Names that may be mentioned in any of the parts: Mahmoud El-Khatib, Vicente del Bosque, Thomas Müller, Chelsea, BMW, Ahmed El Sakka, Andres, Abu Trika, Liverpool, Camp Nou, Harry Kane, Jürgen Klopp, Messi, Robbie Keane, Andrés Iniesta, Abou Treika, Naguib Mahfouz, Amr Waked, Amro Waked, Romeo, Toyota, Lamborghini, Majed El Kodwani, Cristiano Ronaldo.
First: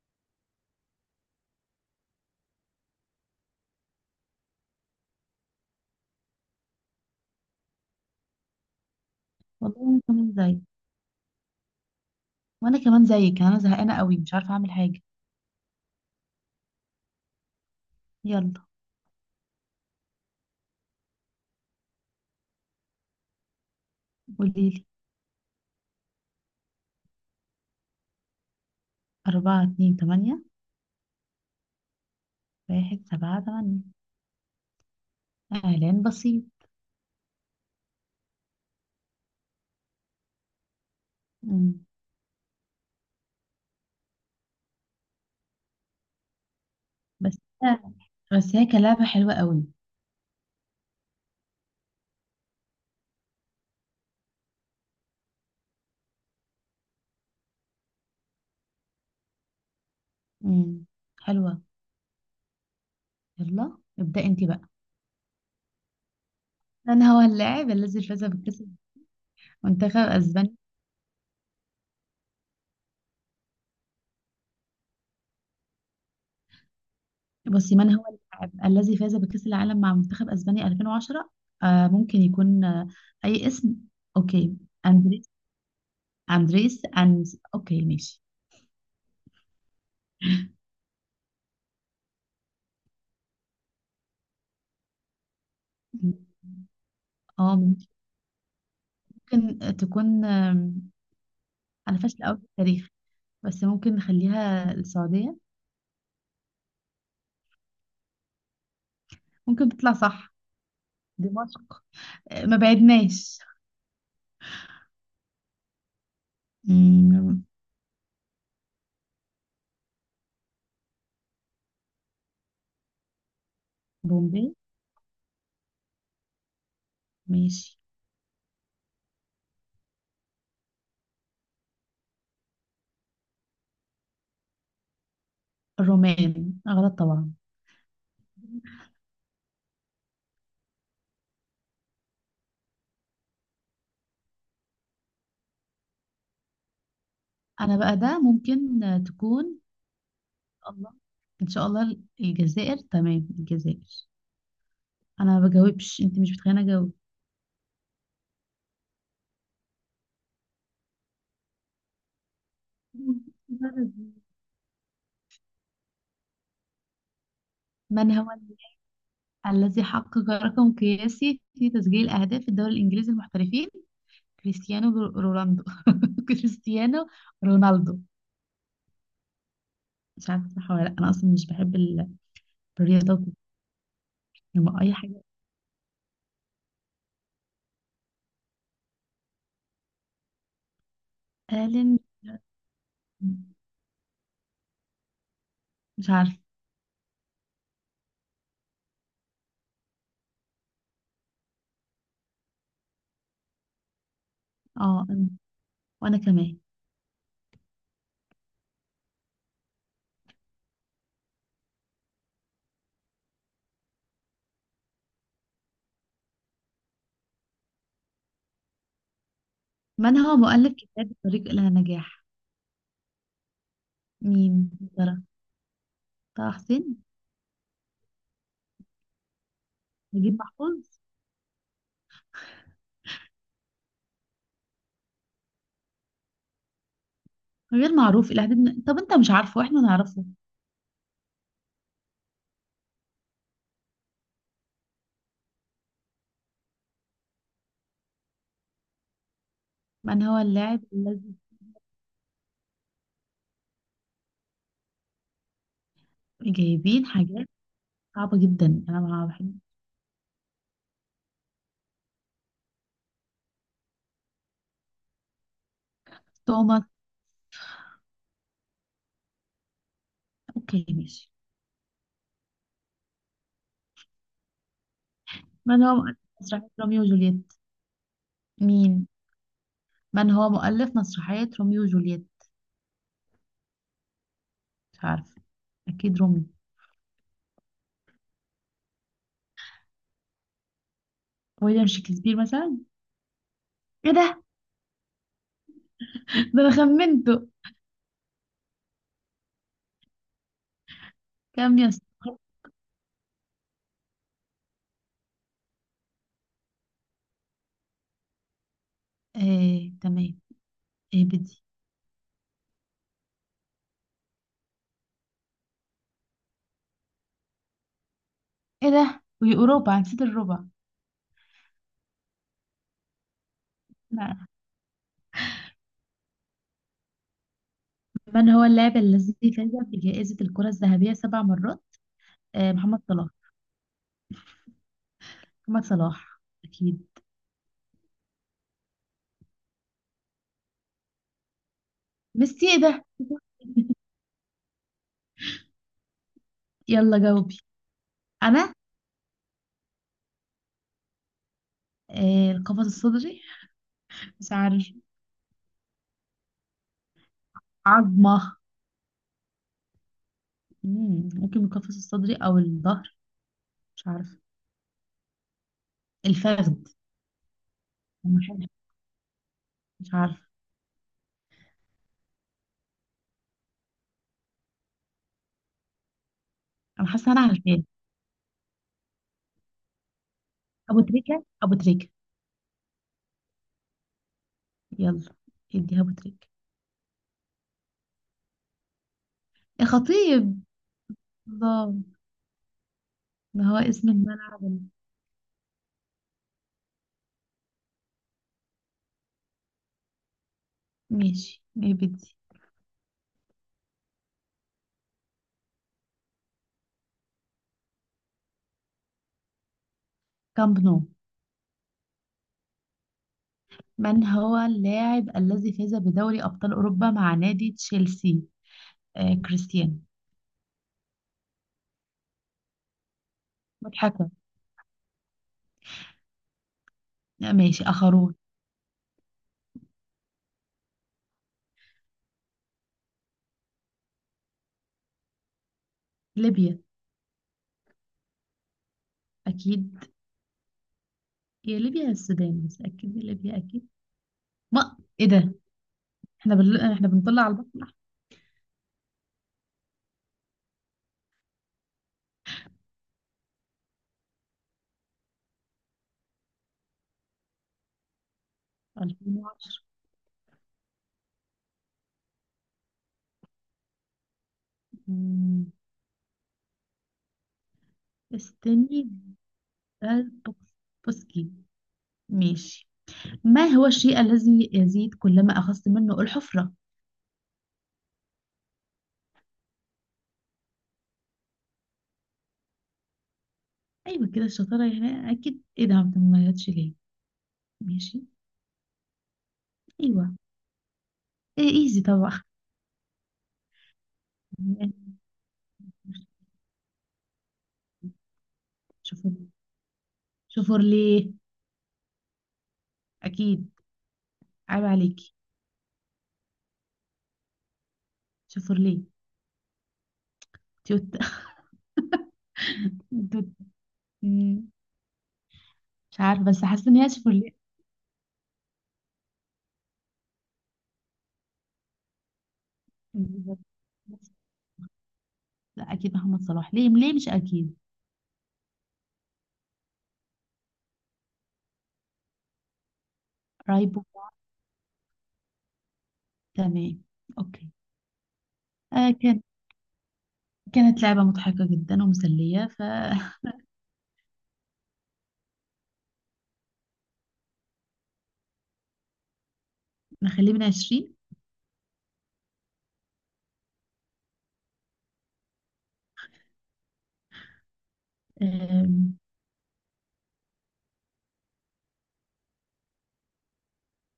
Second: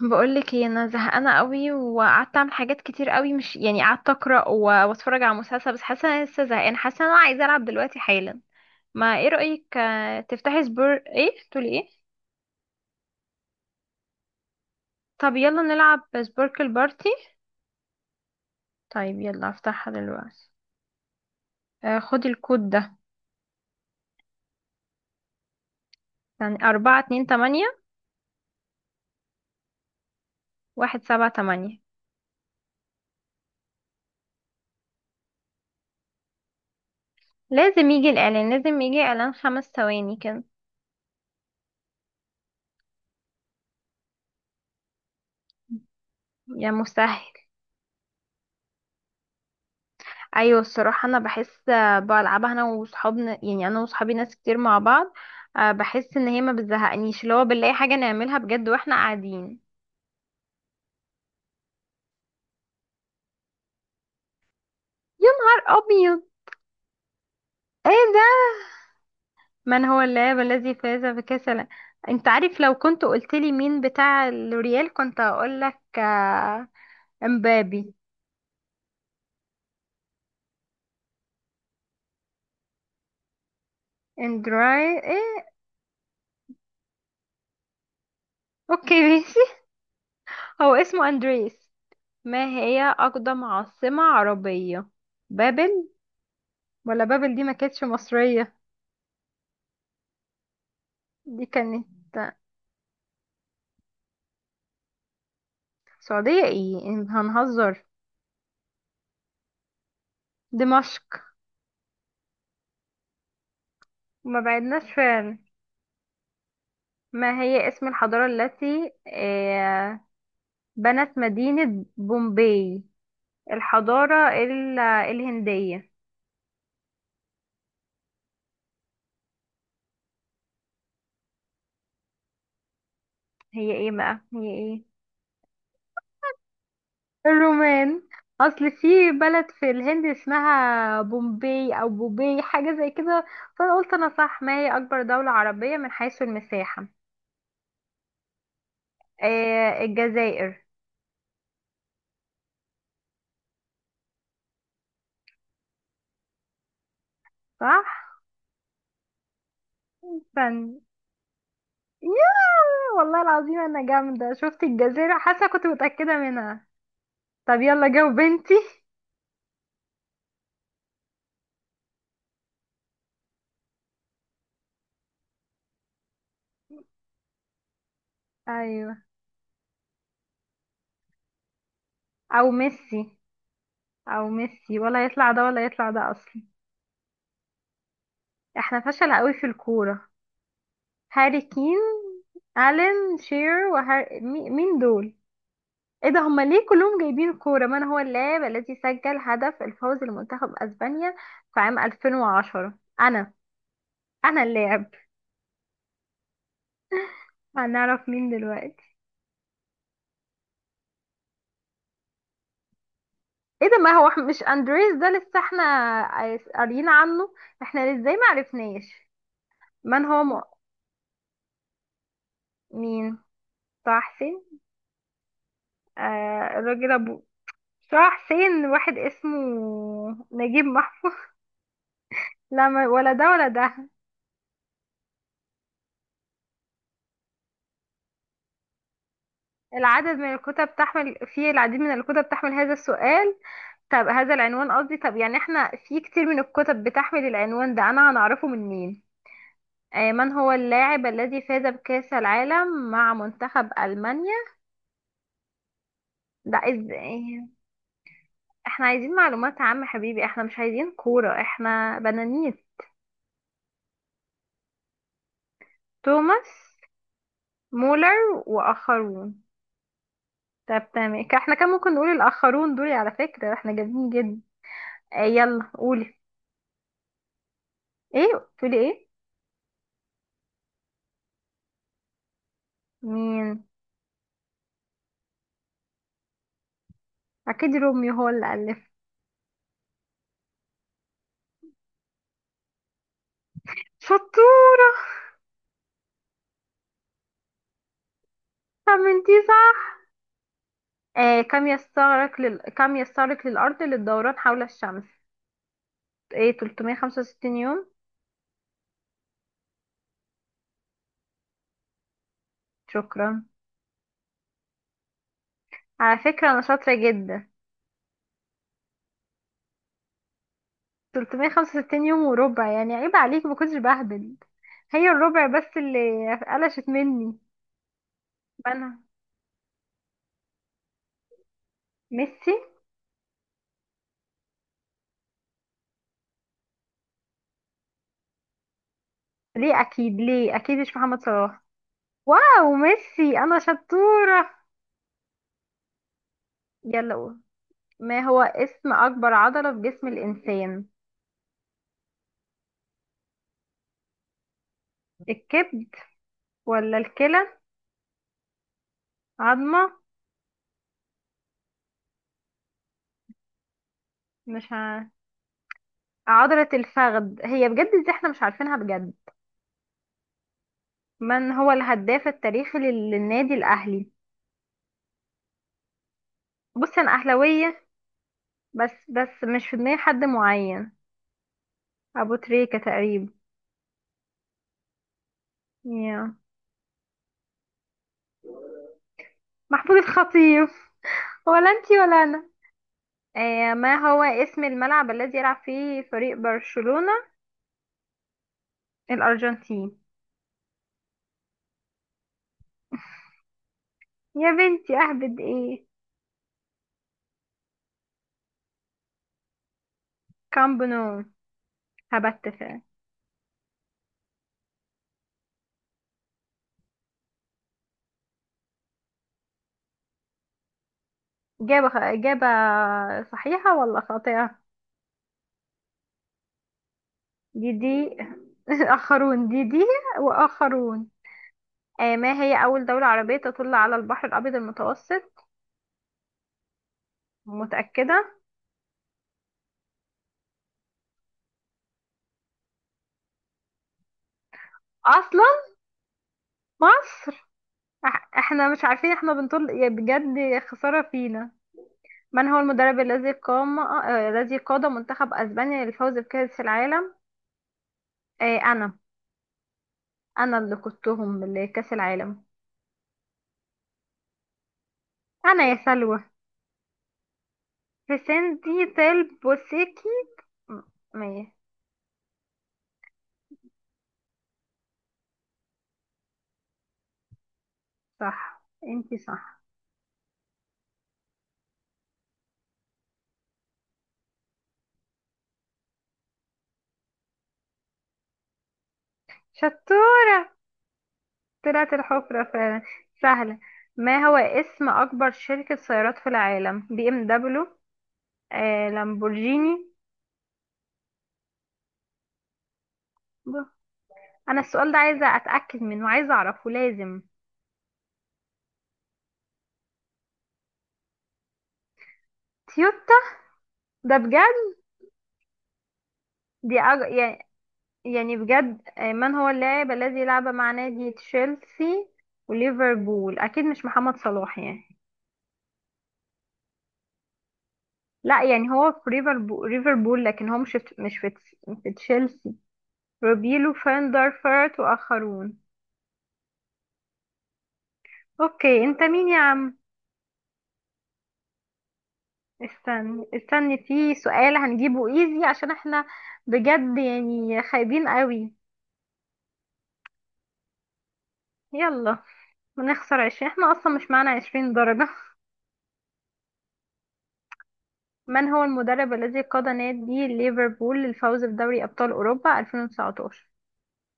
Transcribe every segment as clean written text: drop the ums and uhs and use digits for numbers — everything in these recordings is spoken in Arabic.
بقولك ايه؟ انا زهقانه قوي، وقعدت اعمل حاجات كتير قوي، مش يعني قعدت اقرا واتفرج على مسلسل، بس حاسه إن انا لسه زهقانه. حاسه إن انا عايزه العب دلوقتي حالا. ما ايه رايك؟ والله انا كمان تفتحي زيك. سبور، ايه تقولي ايه؟ يعني انا زهقانه قوي، مش عارفه اعمل حاجه. طب يلا نلعب سبوركل بارتي. يلا طيب يلا افتحها دلوقتي. خدي الكود ده. قولي لي. يعني 4 2 8، 4 2 8. 1 7 8. 1 7 8. اعلان بسيط. لازم يجي الإعلان، لازم يجي إعلان 5 ثواني كده. مم. يا مسهل. بس بس هي كلعبه حلوه قوي. ايوه الصراحه انا بحس، بلعبها انا وصحابنا، يعني انا وصحابي ناس كتير مع بعض. بحس ان هي ما بتزهقنيش، اللي هو بنلاقي حاجه نعملها بجد واحنا قاعدين. مم. حلوه. يلا ابدأ انت بقى. يا نهار ابيض. من هو اللاعب الذي ايه فاز ده؟ بكأس من منتخب هو اللاعب اسبانيا؟ الذي فاز بكاس الع- انت عارف لو كنت قلت لي مين بتاع الريال كنت هقول لك، بصي، من امبابي. هو اللاعب الذي فاز بكأس العالم مع منتخب اسبانيا 2010؟ ممكن يكون. اي اسم. اوكي. اندراي ايه؟ اندريس. اوكي ماشي. اوكي ماشي. هو اسمه اندريس. ما هي اقدم عاصمه عربيه؟ بابل. مم. ولا بابل دي ما اه، كانتش مصريه؟ ممكن تكون. دي كانت. انا فاشله قوي في التاريخ، بس ممكن نخليها السعوديه. سعودية ايه؟ هنهزر. ممكن تطلع صح. دمشق. دمشق. ما بعدناش. وما بعدناش فعلا. ما مم، هي اسم الحضارة التي بنت مدينة بومباي؟ الحضارة بومبي. الهندية. ماشي. هي ايه بقى؟ هي ايه؟ الرومان غلط طبعا. الرومان. اصل في بلد في الهند اسمها بومباي او بوباي، حاجة زي كده. فانا قلت انا صح. ما هي اكبر دولة عربية من حيث المساحة؟ انا بقى ده ممكن تكون. الجزائر. الله. ان شاء الله الجزائر، تمام، الجزائر. انا ما بجاوبش، انت مش بتخليني اجاوب. صح. فن. ياه والله العظيم انا جامدة، شفت الجزيرة حاسة كنت متأكدة منها. طب يلا من جاوب هو بنتي. الذي حقق رقم قياسي في تسجيل اهداف الدوري الانجليزي المحترفين؟ كريستيانو رونالدو كريستيانو رونالدو. ايوه. مش عارفه صح ولا لا، انا اصلا مش بحب او ميسي. الرياضات دي. او ميسي لما اي ولا حاجه. يطلع ده ولا يطلع ده اصلا؟ احنا فشل قوي في الكورة. هاري كين. قال، الين شير وهار... مي- مين دول؟ ايه مش ده؟ عارفه. هما ليه كلهم جايبين كورة؟ من هو اللاعب الذي سجل هدف الفوز لمنتخب اسبانيا في عام 2010؟ انا. انا اللاعب. اه، أنا. وانا كمان. هنعرف مين دلوقتي. ايه ده؟ ما هو مش اندريس ده لسه احنا قاريين عنه؟ احنا ازاي ما عرفناش؟ من من هو هو م... مؤلف كتاب الطريق الى النجاح؟ مين؟ طه حسين. مين يا ترى؟ طه آه حسين. الراجل ابو، طه حسين واحد اسمه، نجيب نجيب محفوظ. محفوظ. لا ولا ده ولا ده. غير معروف الى حد ما. طب انت مش عارفه واحنا العدد نعرفه. من الكتب تحمل، في العديد من الكتب تحمل هذا السؤال. طب هذا العنوان قصدي. طب يعني احنا في كتير من الكتب بتحمل العنوان ده، انا هنعرفه من مين؟ من من هو هو اللاعب اللاعب الذي الذي فاز بكأس العالم مع منتخب ألمانيا؟ ده جايبين ازاي؟ حاجات صعبه جدا، احنا انا عايزين ما بحب. معلومات عامة حبيبي، احنا مش عايزين كورة، احنا بنانيس. توماس توماس. مولر وآخرون. اوكي طب تمام. ماشي. احنا كان ممكن نقول الآخرون دول. على فكرة احنا جامدين جدا. اه يلا من هو قولي. مؤلف مسرحيه روميو وجولييت؟ ايه تقولي ايه؟ مين؟ من هو مؤلف مسرحية روميو وجولييت؟ مين؟ مش عارفة. أكيد روميو. اكيد روميو هو اللي ألف. ويليام شكسبير مثلا. إيه ده؟ شطورة. ده أنا خمنته. طب انتي صح. اه كام يا اسطى؟ كم يستغرق للأرض للدوران حول الشمس؟ ايه؟ 365 يوم. إيه تمام. إيه بدي. شكرا. على فكرة انا شاطرة جدا. إيه ده، وأوروبا نسيت الربع. 365 يوم وربع. يعني عيب عليك، ما كنتش بهبل، لا. هي الربع بس اللي قلشت مني. من هو اللاعب انا. الذي فاز بجائزة الكرة الذهبية سبع مرات؟ ميسي. محمد صلاح. محمد صلاح أكيد. ليه اكيد؟ ليه اكيد مش محمد صلاح؟ ميسي؟ واو إيه ده. ميسي، انا شطورة. يلا يلا قول. جاوبي. ما هو أنا. اسم اكبر عضلة في جسم الانسان؟ القفص الصدري. مش عارف. الكبد، ولا الكلى. عظمة. عظمة. ممكن القفص الصدري أو الظهر. مش عارف. مش ع... عضلة الفخذ. الفخذ هي بجد. دي احنا مش مش عارفينها بجد. عارف. من هو الهداف التاريخي للنادي الاهلي؟ بص انا انا حاسه انا عارفاه. اهلاوية، بس بس مش في دماغي حد معين. ابو تريكه، ابو تريكه. أبو تريكة تقريبا. يلا ادي ابو يا تريكه. يا محمود خطيب. الخطيب. ولا الله. أنتي ولا أنا. ما آه هو ما اسم هو الملعب؟ اسم الملعب الذي يلعب فيه فريق برشلونة؟ الأرجنتين. ماشي نبتدي. يا بنتي أهبد إيه؟ كامب كامب نو. نو. هبت فعلا. من هو اللاعب الذي فاز بدوري ابطال اوروبا مع نادي تشيلسي؟ كريستيانو. إجابة صحيحة ولا مضحكه. خاطئة؟ لا، دي ماشي، دي. اخرون. آخرون دي دي. وآخرون. آه ما هي أول دولة عربية تطل على البحر الأبيض المتوسط؟ ليبيا. متأكدة؟ اكيد. يا ليبيا يا السودان، بس اكيد يا ليبيا، اكيد. ما ايه أصلا. ده. احنا بنطلع مصر. على البحر الاحمر. احنا مش عارفين، احنا بنطل، يا بجد خسارة فينا. من هو المدرب الذي قام، الذي قاد منتخب اسبانيا للفوز بكأس العالم؟ آه انا. 2010. انا اللي قودتهم لكأس العالم. انا مم. يا سلوى. فيسنتي استني. تيل بوسيكي. آه، بوكس- م- مية. بوسكي. ماشي. ما هو الشيء الذي يزيد كلما أخذت منه؟ الحفرة. صح. انتي صح. أيوة كده الشطارة يعني، أكيد، إيه ده ما جاتش ليه. ماشي. شطور. أيوة. إيه طلعت إيزي طبعا. الحفرة فعلا. سهلة. ما هو اسم اكبر شركة سيارات في العالم؟ BMW. شوفوا. لامبورجيني. شوفوا ليه. ب- أكيد. انا عيب السؤال ده عليكي. عايزة اتأكد منه، عايزة اعرفه لازم. شوفوا ليه. توت تويوتا. توت. ده مم. بجد. مش عارفة بس حاسة إن هي شوفوا يعني ليه. يعني بجد. من هو اللاعب الذي لعب مع نادي تشيلسي وليفربول؟ اكيد مش محمد صلاح يعني. لا أكيد محمد صلاح، ليه ليه مش أكيد. لا يعني هو في ليفربول ليفربول، لكن هو مش في مش في في تشيلسي. روبيلو رايبو. فان دارفورت واخرون. تمام. أوكي. اوكي. انت مين يا كان عم؟ كانت لعبة مضحكة جدا ومسلية استني فنخليه. استني في سؤال هنجيبه ايزي، عشان احنا بجد يعني خايبين قوي. من 20. يلا. بنخسر 20، احنا اصلا مش معانا 20 درجة. من هو المدرب آم، الذي قاد نادي ليفربول للفوز بدوري أبطال أوروبا 2019؟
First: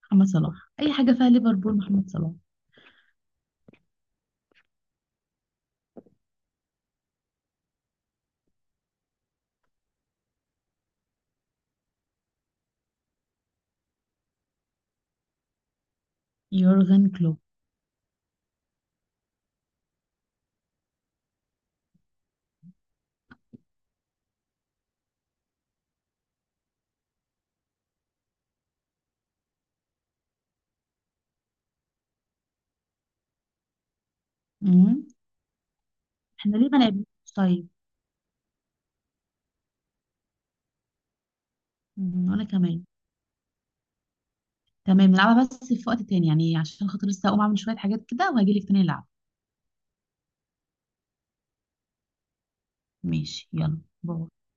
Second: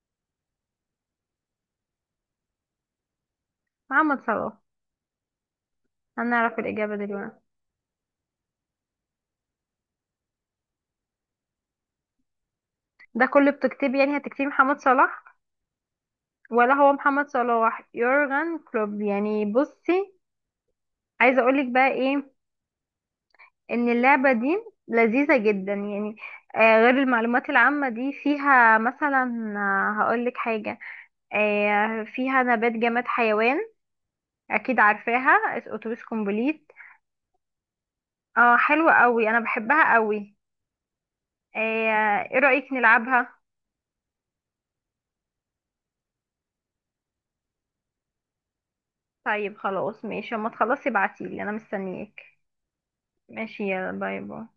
محمد صلاح. اي حاجه فيها ليفربول محمد صلاح. محمد صلاح. هنعرف الإجابة دلوقتي. ده كله بتكتبي يعني؟ هتكتبي محمد صلاح، ولا هو يورغن محمد كلوب. صلاح يورغن كلوب؟ يعني بصي، عايزة أقولك بقى إيه. إن اللعبة دي لذيذة جدا يعني، غير المعلومات العامة دي فيها مثلا. هقولك حاجة. فيها نبات جماد حيوان، أكيد مم. عارفاها. أتوبيس احنا ليه كومبليت. ما لعبناش؟ طيب. اه حلوة قوي انا بحبها قوي. ايه؟ إيه وانا رأيك كمان. نلعبها؟ تمام نلعبها، بس في وقت تاني يعني عشان خاطر لسه اقوم اعمل شويه حاجات كده وهجيلك تاني نلعب. طيب خلاص ماشي، اما تخلصي ابعتيلي انا مستنياك. ماشي ماشي يلا يلا باي باي. باي.